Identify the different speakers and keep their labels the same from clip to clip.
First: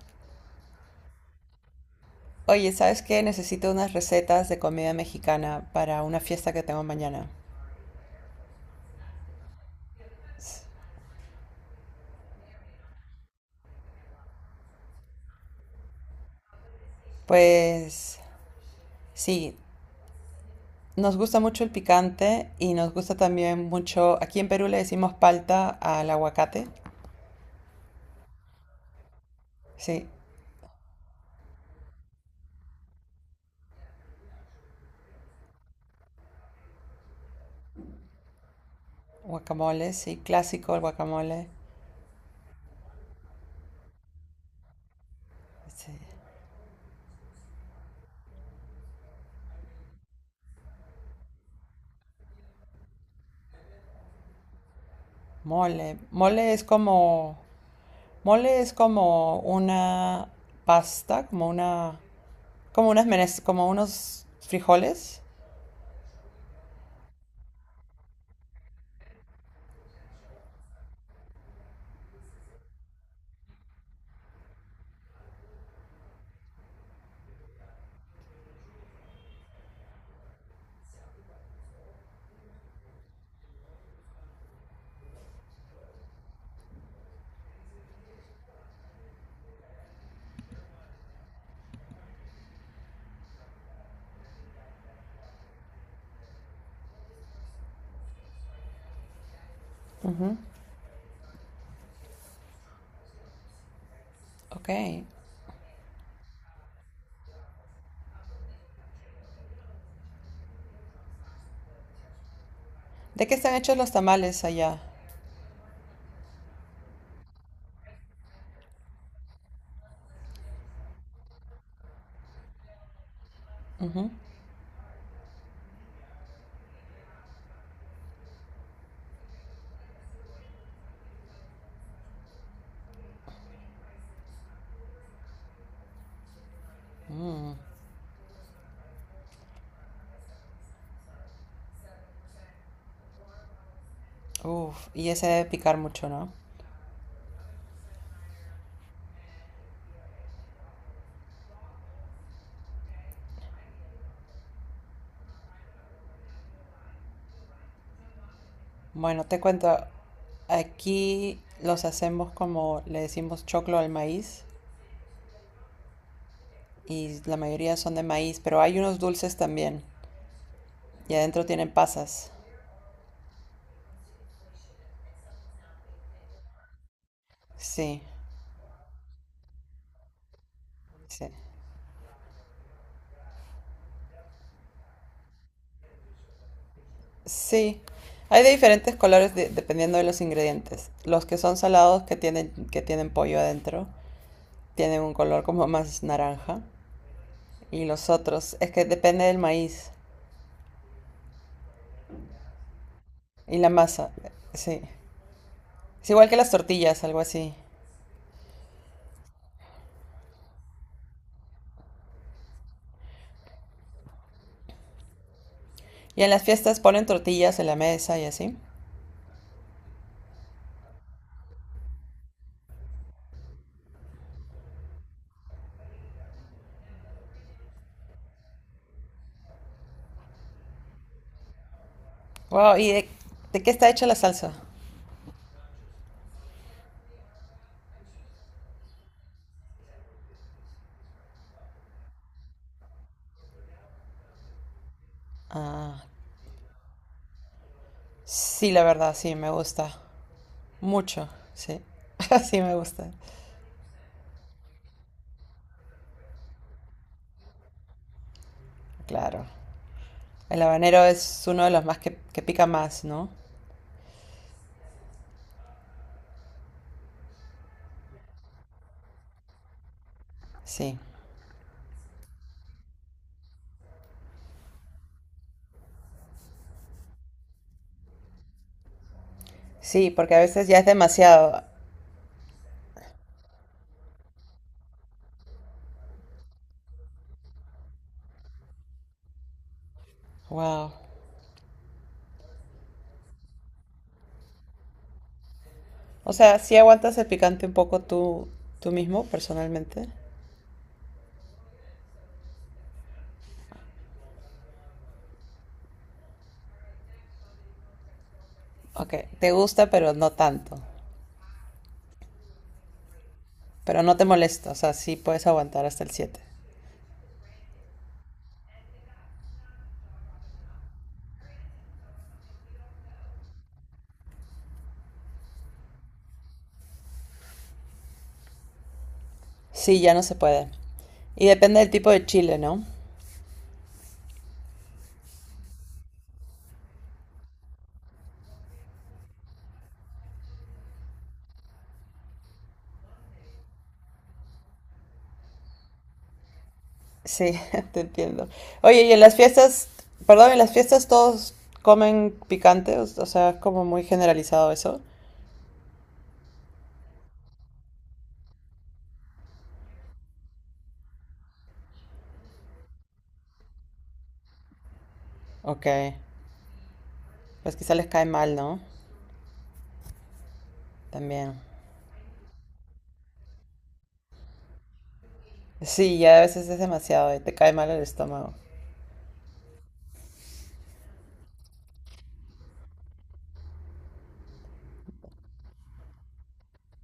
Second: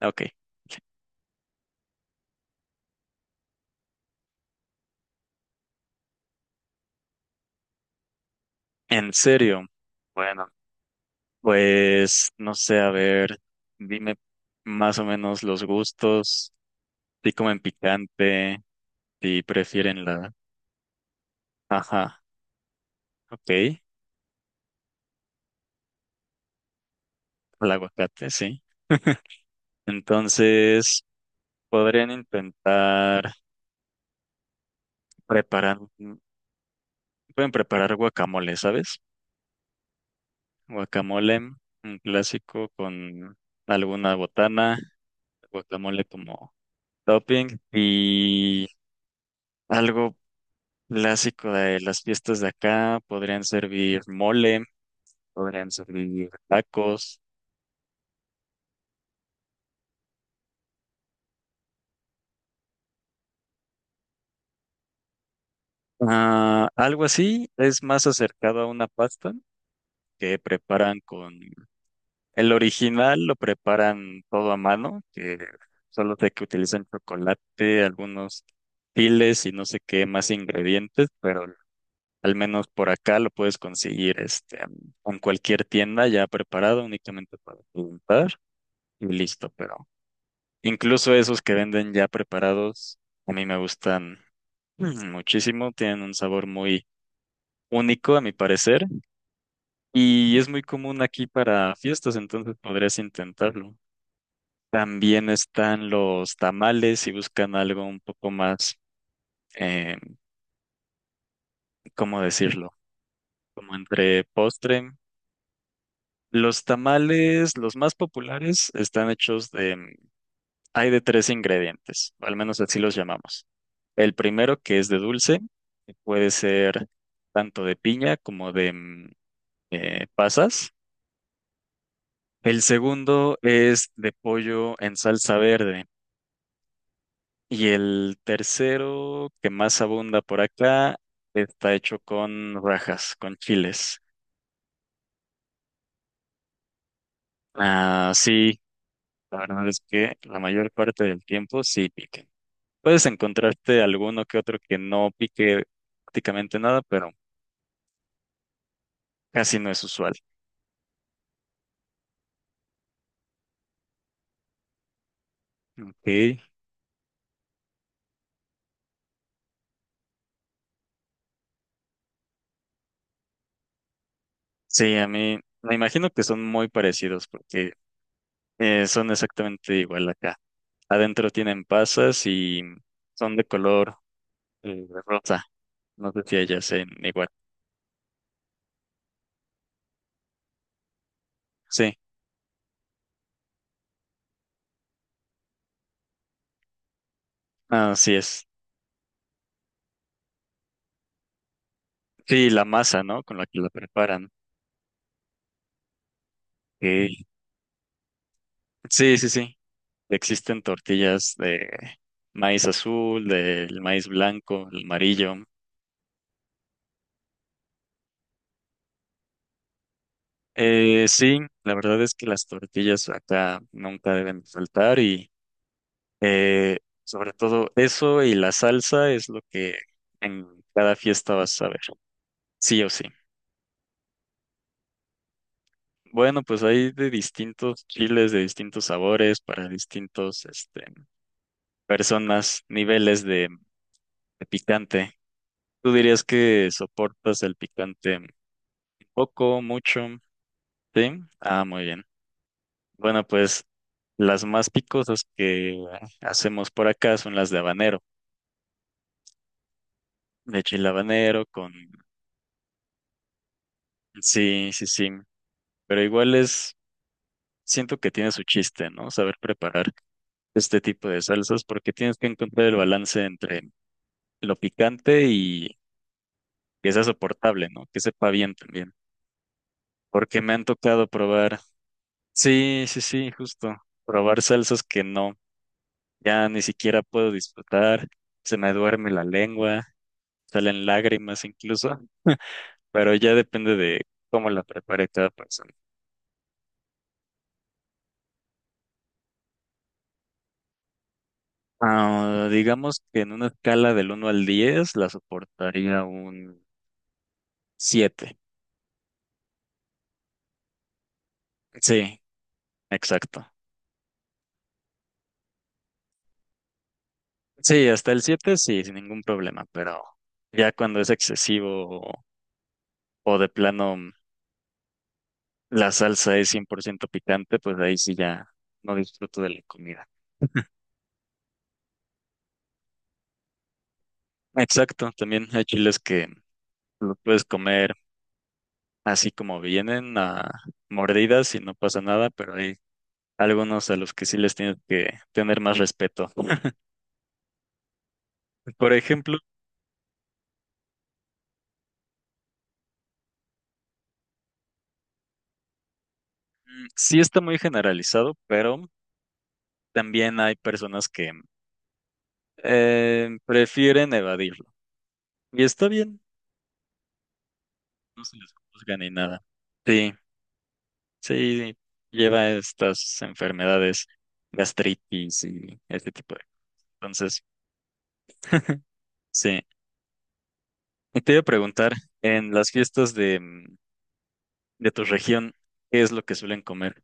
Speaker 1: Ok,
Speaker 2: Oye, ¿sabes qué? Necesito unas recetas de comida mexicana para una fiesta que tengo mañana.
Speaker 1: en serio. Bueno, pues no sé, a ver, dime más o menos los gustos, si comen
Speaker 2: Pues
Speaker 1: picante, si
Speaker 2: sí,
Speaker 1: prefieren la.
Speaker 2: nos gusta mucho el
Speaker 1: Ajá,
Speaker 2: picante y nos gusta
Speaker 1: ok,
Speaker 2: también
Speaker 1: el
Speaker 2: mucho, aquí en Perú le decimos palta al aguacate.
Speaker 1: aguacate, sí.
Speaker 2: Sí,
Speaker 1: Entonces, podrían intentar preparar, pueden preparar guacamole, ¿sabes?
Speaker 2: guacamole, sí, clásico el
Speaker 1: Guacamole,
Speaker 2: guacamole.
Speaker 1: un clásico con alguna botana,
Speaker 2: Sí,
Speaker 1: guacamole como topping y. Algo clásico de las fiestas de acá, podrían servir mole, podrían
Speaker 2: mole.
Speaker 1: servir
Speaker 2: Mole es
Speaker 1: tacos,
Speaker 2: como, mole es como una pasta, como como unos frijoles.
Speaker 1: ah, algo así, es más acercado a una pasta que preparan con el original, lo preparan todo a mano, que solo sé que utilizan chocolate, algunos chiles y no sé qué más ingredientes, pero al menos por acá lo puedes conseguir en cualquier tienda ya preparado únicamente para preguntar y listo, pero incluso esos que venden ya preparados, a mí me gustan muchísimo, tienen un sabor muy único a mi parecer
Speaker 2: Ujú.
Speaker 1: y es muy común aquí para fiestas, entonces podrías intentarlo.
Speaker 2: Ok.
Speaker 1: También están los tamales si buscan algo un poco más, eh, ¿cómo decirlo?
Speaker 2: ¿De qué están
Speaker 1: Como
Speaker 2: hechos los
Speaker 1: entre
Speaker 2: tamales allá?
Speaker 1: postre. Los tamales, los más populares, están hechos de, hay de tres ingredientes, o al menos así los llamamos.
Speaker 2: Ujú.
Speaker 1: El primero, que es de dulce, que puede ser tanto de piña como de pasas. El segundo es de pollo en salsa verde.
Speaker 2: Mm.
Speaker 1: Y el tercero, que más abunda por acá, está hecho con rajas, con chiles.
Speaker 2: Uf, y ese debe picar mucho, ¿no?
Speaker 1: Ah, sí, la verdad es que la mayor parte del tiempo sí pique. Puedes encontrarte alguno que otro que no pique prácticamente nada, pero
Speaker 2: Bueno, te
Speaker 1: casi
Speaker 2: cuento,
Speaker 1: no es usual.
Speaker 2: aquí los hacemos como, le decimos choclo al maíz,
Speaker 1: Ok.
Speaker 2: y la mayoría son de maíz, pero hay unos dulces también y adentro tienen pasas.
Speaker 1: Sí, a mí me imagino que son muy parecidos porque
Speaker 2: Sí,
Speaker 1: son exactamente igual acá.
Speaker 2: sí.
Speaker 1: Adentro tienen pasas y son de color rosa. No sé si ellas sean igual.
Speaker 2: Sí, hay de diferentes colores dependiendo de los ingredientes. Los que son
Speaker 1: Sí,
Speaker 2: salados que tienen pollo adentro tienen un color como más naranja y los
Speaker 1: así es.
Speaker 2: otros es que depende del maíz.
Speaker 1: Sí, la masa, ¿no? Con la
Speaker 2: Y
Speaker 1: que
Speaker 2: la
Speaker 1: la
Speaker 2: masa,
Speaker 1: preparan.
Speaker 2: sí. Es igual que las tortillas, algo
Speaker 1: Sí,
Speaker 2: así.
Speaker 1: sí, sí, sí. Existen tortillas de maíz azul, del maíz blanco, el amarillo.
Speaker 2: Y en las fiestas ponen tortillas en la mesa y así.
Speaker 1: Sí, la verdad es que las tortillas acá nunca deben faltar. Eh, sobre todo eso y la salsa es lo que en cada fiesta vas a ver,
Speaker 2: Wow,
Speaker 1: sí o sí.
Speaker 2: ¿de qué está hecha la salsa?
Speaker 1: Bueno, pues hay de distintos chiles, de distintos sabores, para distintos, personas, niveles de picante. ¿Tú
Speaker 2: Ah,
Speaker 1: dirías que soportas el picante
Speaker 2: sí, la verdad, sí, me
Speaker 1: poco,
Speaker 2: gusta.
Speaker 1: mucho? Sí.
Speaker 2: Mucho,
Speaker 1: Ah,
Speaker 2: sí.
Speaker 1: muy bien.
Speaker 2: Sí, me gusta.
Speaker 1: Bueno, pues las más picosas que hacemos por acá son las de habanero,
Speaker 2: Claro. El
Speaker 1: de chile
Speaker 2: habanero es
Speaker 1: habanero
Speaker 2: uno de
Speaker 1: con.
Speaker 2: los más que pica más, ¿no?
Speaker 1: Sí, sí, sí. Pero igual es siento que tiene su chiste, ¿no? Saber preparar este
Speaker 2: Sí.
Speaker 1: tipo de salsas porque tienes que encontrar el balance entre lo picante y que sea soportable, ¿no? Que sepa bien también.
Speaker 2: Sí, porque a
Speaker 1: Porque me han
Speaker 2: veces ya es
Speaker 1: tocado probar,
Speaker 2: demasiado.
Speaker 1: sí, sí, sí, justo, probar salsas que no, ya ni siquiera puedo disfrutar, se me duerme la lengua, salen
Speaker 2: Wow.
Speaker 1: lágrimas incluso, pero ya depende de cómo la prepare cada persona.
Speaker 2: O sea, sí aguantas el picante un poco tú, tú mismo, personalmente.
Speaker 1: Ah, digamos que en una escala del 1 al 10 la soportaría un 7.
Speaker 2: Ok, te gusta, pero no tanto.
Speaker 1: Sí, exacto.
Speaker 2: Pero no te molesta, o sea, sí puedes aguantar hasta el siete.
Speaker 1: Sí, hasta el 7 sí, sin ningún problema, pero ya cuando es excesivo o de plano la salsa es 100% picante, pues ahí sí ya no disfruto de la
Speaker 2: Sí,
Speaker 1: comida.
Speaker 2: ya no se puede. Y depende del tipo de chile, ¿no?
Speaker 1: Exacto, también hay chiles que los puedes comer así como vienen, a mordidas y no pasa nada, pero hay algunos a los que sí les tienes que tener más respeto.
Speaker 2: Sí, te entiendo.
Speaker 1: Por
Speaker 2: Oye, y en las
Speaker 1: ejemplo,
Speaker 2: fiestas, perdón, en las fiestas todos comen picante, o sea, es como muy generalizado eso.
Speaker 1: sí está muy generalizado, pero también hay personas que prefieren evadirlo. Y
Speaker 2: Ok,
Speaker 1: está bien,
Speaker 2: pues quizá les
Speaker 1: no
Speaker 2: cae
Speaker 1: se les
Speaker 2: mal, ¿no?
Speaker 1: juzga ni nada. Sí,
Speaker 2: También.
Speaker 1: sí, lleva estas enfermedades, gastritis y este
Speaker 2: Sí,
Speaker 1: tipo
Speaker 2: ya a
Speaker 1: de.
Speaker 2: veces es demasiado y
Speaker 1: Entonces,
Speaker 2: te cae mal el estómago.
Speaker 1: sí. Y te iba a preguntar, en las fiestas de tu región, ¿qué es lo que suelen comer?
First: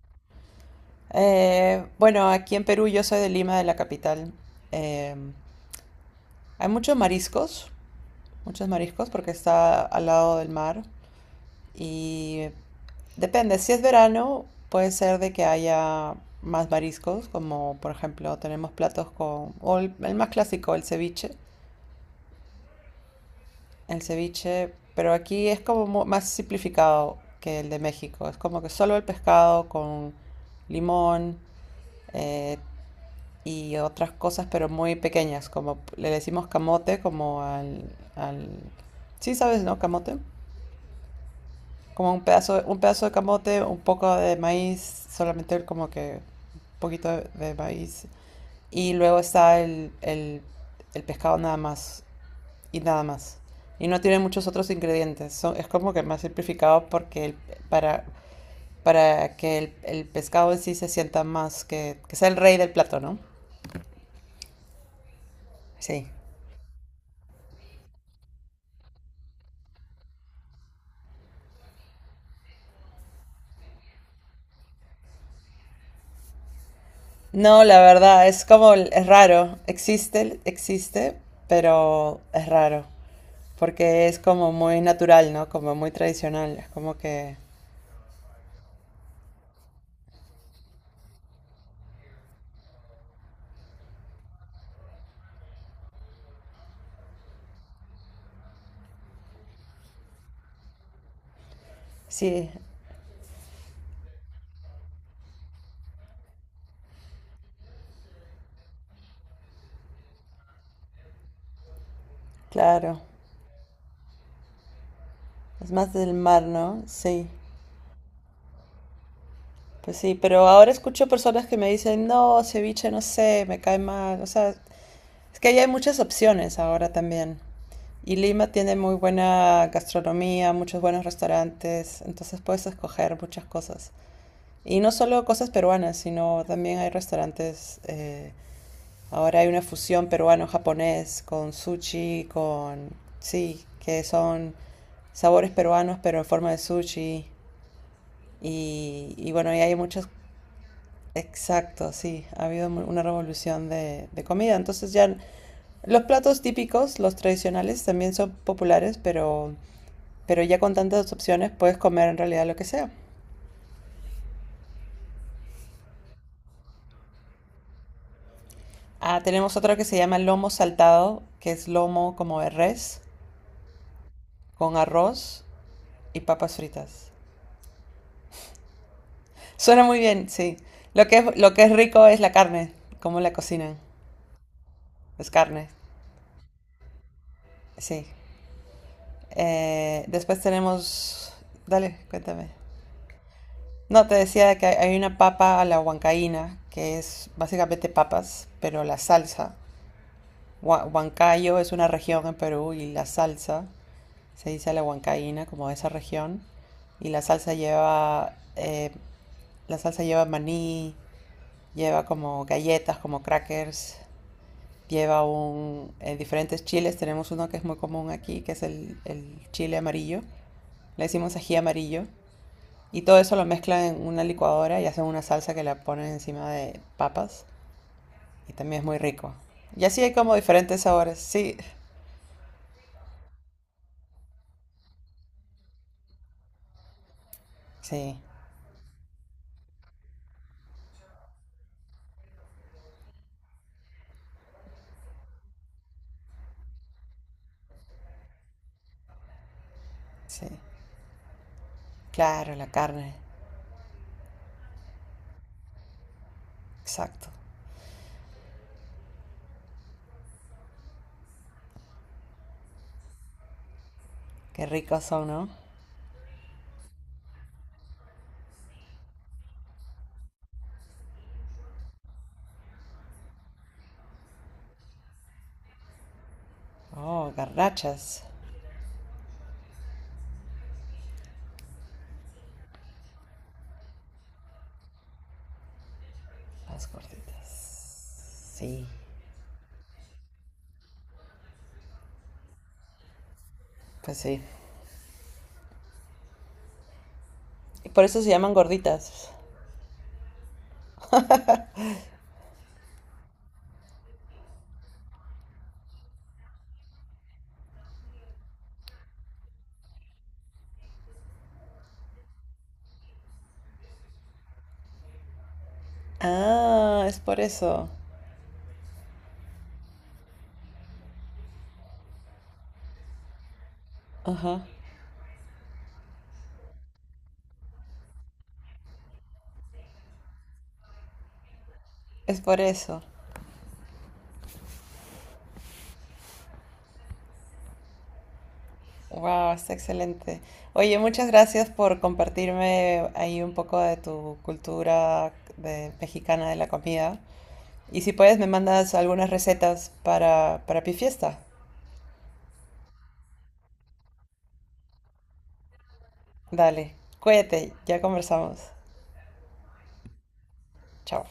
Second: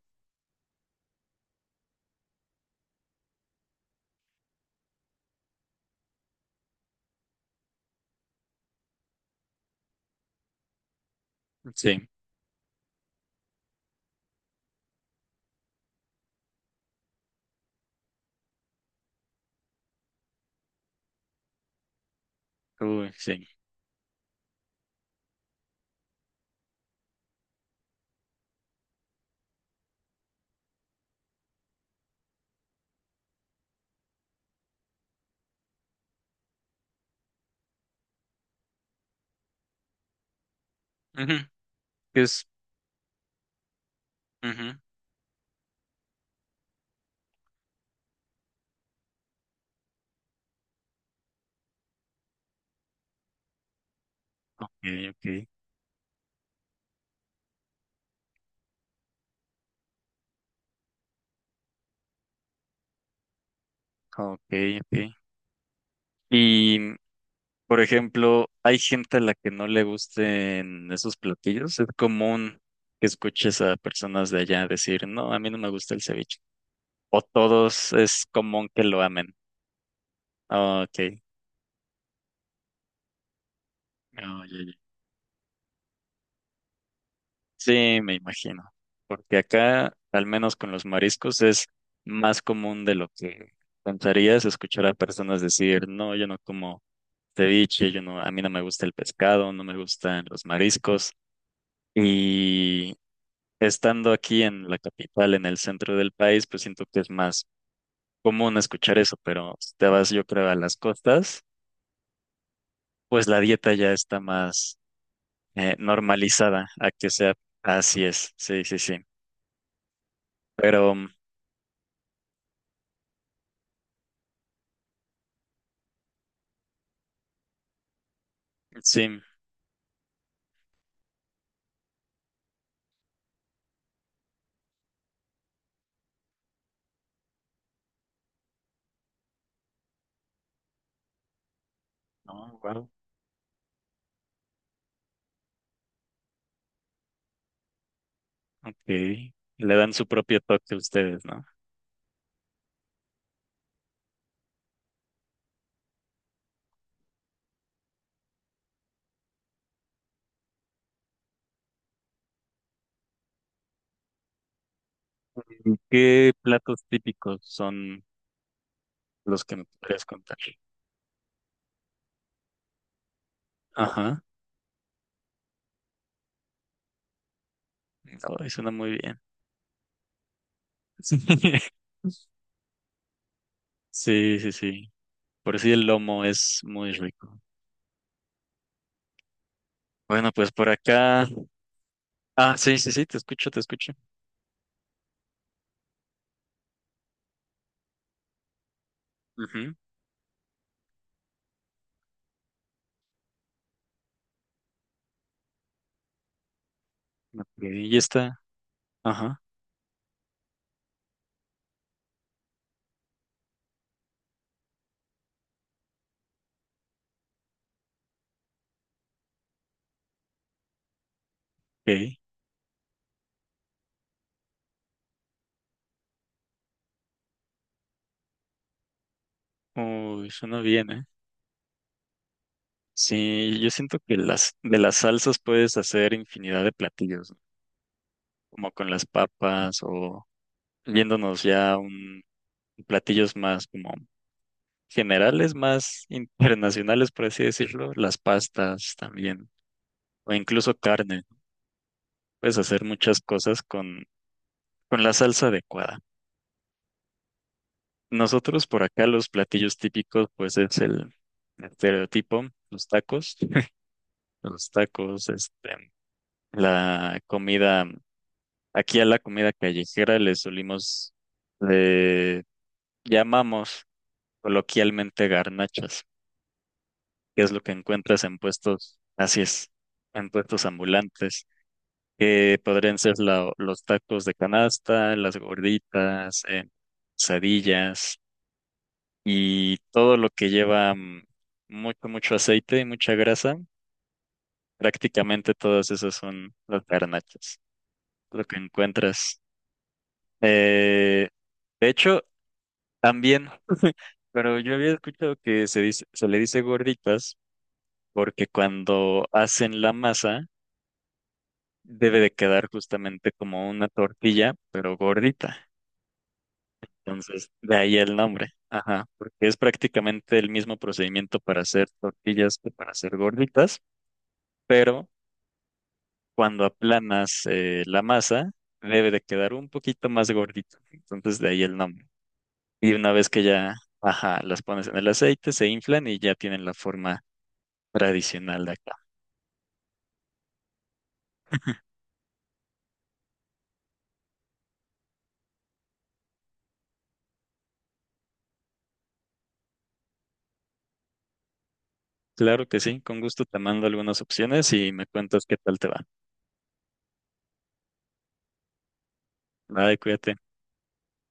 Speaker 2: Bueno, aquí en Perú yo soy de Lima, de la capital. Eh, hay muchos mariscos porque está al lado del mar.
Speaker 1: Sí,
Speaker 2: Y depende, si es verano, puede ser de que haya más mariscos, como por ejemplo tenemos platos con, el más clásico, el ceviche.
Speaker 1: uy, sí.
Speaker 2: El ceviche, pero aquí es como más simplificado que el de México. Es como que solo el pescado con limón, eh, y otras cosas, pero muy pequeñas, como le decimos camote, al... Sí, sabes, ¿no? Camote.
Speaker 1: Ujú,
Speaker 2: Como
Speaker 1: ¿qué es?
Speaker 2: un pedazo de camote, un poco de
Speaker 1: Ujú,
Speaker 2: maíz, solamente como que un poquito de maíz. Y luego está el pescado nada más. Y nada más. Y no tiene muchos otros
Speaker 1: ok, ok,
Speaker 2: ingredientes. Son, es como que más simplificado porque para, para que el pescado en sí se sienta más, que sea el rey del plato, ¿no?
Speaker 1: ok, ok.
Speaker 2: Sí.
Speaker 1: Y por ejemplo, hay gente a la que no le gusten esos platillos. Es común que escuches a personas de allá decir, no, a mí no me gusta el ceviche. O
Speaker 2: No, la
Speaker 1: todos
Speaker 2: verdad,
Speaker 1: es
Speaker 2: es
Speaker 1: común
Speaker 2: como,
Speaker 1: que lo
Speaker 2: es
Speaker 1: amen.
Speaker 2: raro.
Speaker 1: Ah,
Speaker 2: Existe,
Speaker 1: ok.
Speaker 2: pero es raro. Porque es
Speaker 1: Ah,
Speaker 2: como
Speaker 1: ya, ya.
Speaker 2: muy natural, ¿no? Como muy tradicional. Es como que,
Speaker 1: Sí, me imagino. Porque acá, al menos con los mariscos, es más común de lo que pensarías escuchar a personas decir, no, yo no como ceviche, yo no, a mí no me gusta el pescado, no me gustan los mariscos.
Speaker 2: sí,
Speaker 1: Y estando aquí en la capital, en el centro del país, pues siento que es más común escuchar eso, pero si te vas, yo creo, a las costas,
Speaker 2: claro.
Speaker 1: pues la dieta ya está más
Speaker 2: Es más del mar,
Speaker 1: normalizada
Speaker 2: ¿no?
Speaker 1: a que
Speaker 2: Sí.
Speaker 1: sea así es, sí, sí, sí.
Speaker 2: Pues sí, pero ahora
Speaker 1: Pero
Speaker 2: escucho personas que me dicen, no, ceviche, no sé, me cae mal. O sea, es que ahí hay muchas opciones ahora también. Y Lima tiene muy
Speaker 1: sí,
Speaker 2: buena gastronomía, muchos buenos restaurantes, entonces puedes escoger muchas cosas. Y no solo cosas peruanas, sino también hay restaurantes, ahora hay una fusión peruano-japonés con sushi,
Speaker 1: no, wow,
Speaker 2: con... Sí, que son sabores peruanos, pero en forma de sushi.
Speaker 1: ok.
Speaker 2: Y bueno, y hay
Speaker 1: Le dan su
Speaker 2: muchos...
Speaker 1: propio toque a ustedes, ¿no?
Speaker 2: Exacto, sí. Ha habido una revolución de comida. Entonces ya los platos típicos, los tradicionales, también son populares, pero ya con tantas opciones puedes comer en realidad lo que sea.
Speaker 1: ¿Qué platos típicos son
Speaker 2: Ah,
Speaker 1: los
Speaker 2: tenemos
Speaker 1: que me
Speaker 2: otro que se
Speaker 1: podrías
Speaker 2: llama
Speaker 1: contar?
Speaker 2: lomo saltado, que es lomo como de res,
Speaker 1: Ajá,
Speaker 2: con arroz y papas fritas.
Speaker 1: no, suena muy bien.
Speaker 2: Suena muy bien, sí. Lo que es rico es la carne, cómo la cocinan.
Speaker 1: Sí, sí, sí.
Speaker 2: Es
Speaker 1: Por
Speaker 2: carne,
Speaker 1: si el lomo es muy rico.
Speaker 2: sí.
Speaker 1: Bueno,
Speaker 2: Después
Speaker 1: pues por acá.
Speaker 2: tenemos... Dale, cuéntame.
Speaker 1: Ah, sí, sí, sí, te escucho, te escucho.
Speaker 2: No, te decía que hay una papa a la huancaína, que es básicamente papas, pero la salsa.
Speaker 1: Ujú.
Speaker 2: Huancayo es una región en Perú y la salsa se dice la huancaína, como de esa región. Y
Speaker 1: Ok, ya está. Ajá,
Speaker 2: la salsa lleva maní, lleva como galletas, como crackers, lleva un, diferentes chiles. Tenemos uno que es muy común aquí, que es el chile amarillo. Le decimos ají amarillo.
Speaker 1: ok.
Speaker 2: Y todo eso lo mezclan en una licuadora y hacen una salsa que la ponen encima de papas. Y también es muy rico. Y así hay
Speaker 1: Uy,
Speaker 2: como
Speaker 1: suena
Speaker 2: diferentes
Speaker 1: bien, ¿eh?
Speaker 2: sabores. Sí,
Speaker 1: Sí, yo siento que las de las salsas puedes hacer infinidad de platillos, ¿no?
Speaker 2: sí,
Speaker 1: Como con las papas o yéndonos ya a un platillos más como generales, más internacionales, por así decirlo, las pastas también, o
Speaker 2: sí.
Speaker 1: incluso carne.
Speaker 2: Claro,
Speaker 1: Puedes
Speaker 2: la
Speaker 1: hacer
Speaker 2: carne.
Speaker 1: muchas cosas con la salsa adecuada.
Speaker 2: Exacto.
Speaker 1: Nosotros por acá los platillos típicos, pues es el estereotipo, los tacos,
Speaker 2: Qué
Speaker 1: los
Speaker 2: ricos son,
Speaker 1: tacos,
Speaker 2: ¿no?
Speaker 1: la comida, aquí a la comida callejera le llamamos coloquialmente garnachas,
Speaker 2: Oh,
Speaker 1: que es lo que
Speaker 2: garrachas.
Speaker 1: encuentras en puestos, así es, en puestos ambulantes, que podrían ser los tacos de canasta, las gorditas,
Speaker 2: Las gorditas.
Speaker 1: quesadillas
Speaker 2: Sí,
Speaker 1: y todo lo que lleva mucho, mucho aceite y mucha grasa,
Speaker 2: pues sí.
Speaker 1: prácticamente todas esas son las garnachas,
Speaker 2: Y por eso se
Speaker 1: lo
Speaker 2: llaman
Speaker 1: que
Speaker 2: gorditas.
Speaker 1: encuentras. Eh, de hecho, también, pero yo había escuchado que se dice, se le dice gorditas porque cuando hacen la masa debe de quedar justamente como una tortilla, pero gordita.
Speaker 2: Ah, es por
Speaker 1: Entonces, de
Speaker 2: eso.
Speaker 1: ahí el nombre. Ajá, porque es prácticamente el mismo procedimiento para hacer tortillas que para hacer gorditas,
Speaker 2: Ajá.
Speaker 1: pero cuando aplanas la masa, debe de quedar un poquito más gordito. Entonces, de ahí el nombre.
Speaker 2: Es por
Speaker 1: Y
Speaker 2: eso.
Speaker 1: una vez que ya, ajá, las pones en el aceite, se inflan y ya tienen la forma tradicional de acá.
Speaker 2: Wow, está excelente. Oye, muchas gracias por compartirme ahí un poco de tu cultura mexicana de la comida. Y si puedes, me mandas algunas recetas para pi fiesta.
Speaker 1: Claro que sí, con gusto te mando algunas opciones y me cuentas qué tal te va.
Speaker 2: Dale, cuídate, ya conversamos.
Speaker 1: Nada, cuídate.
Speaker 2: Chao.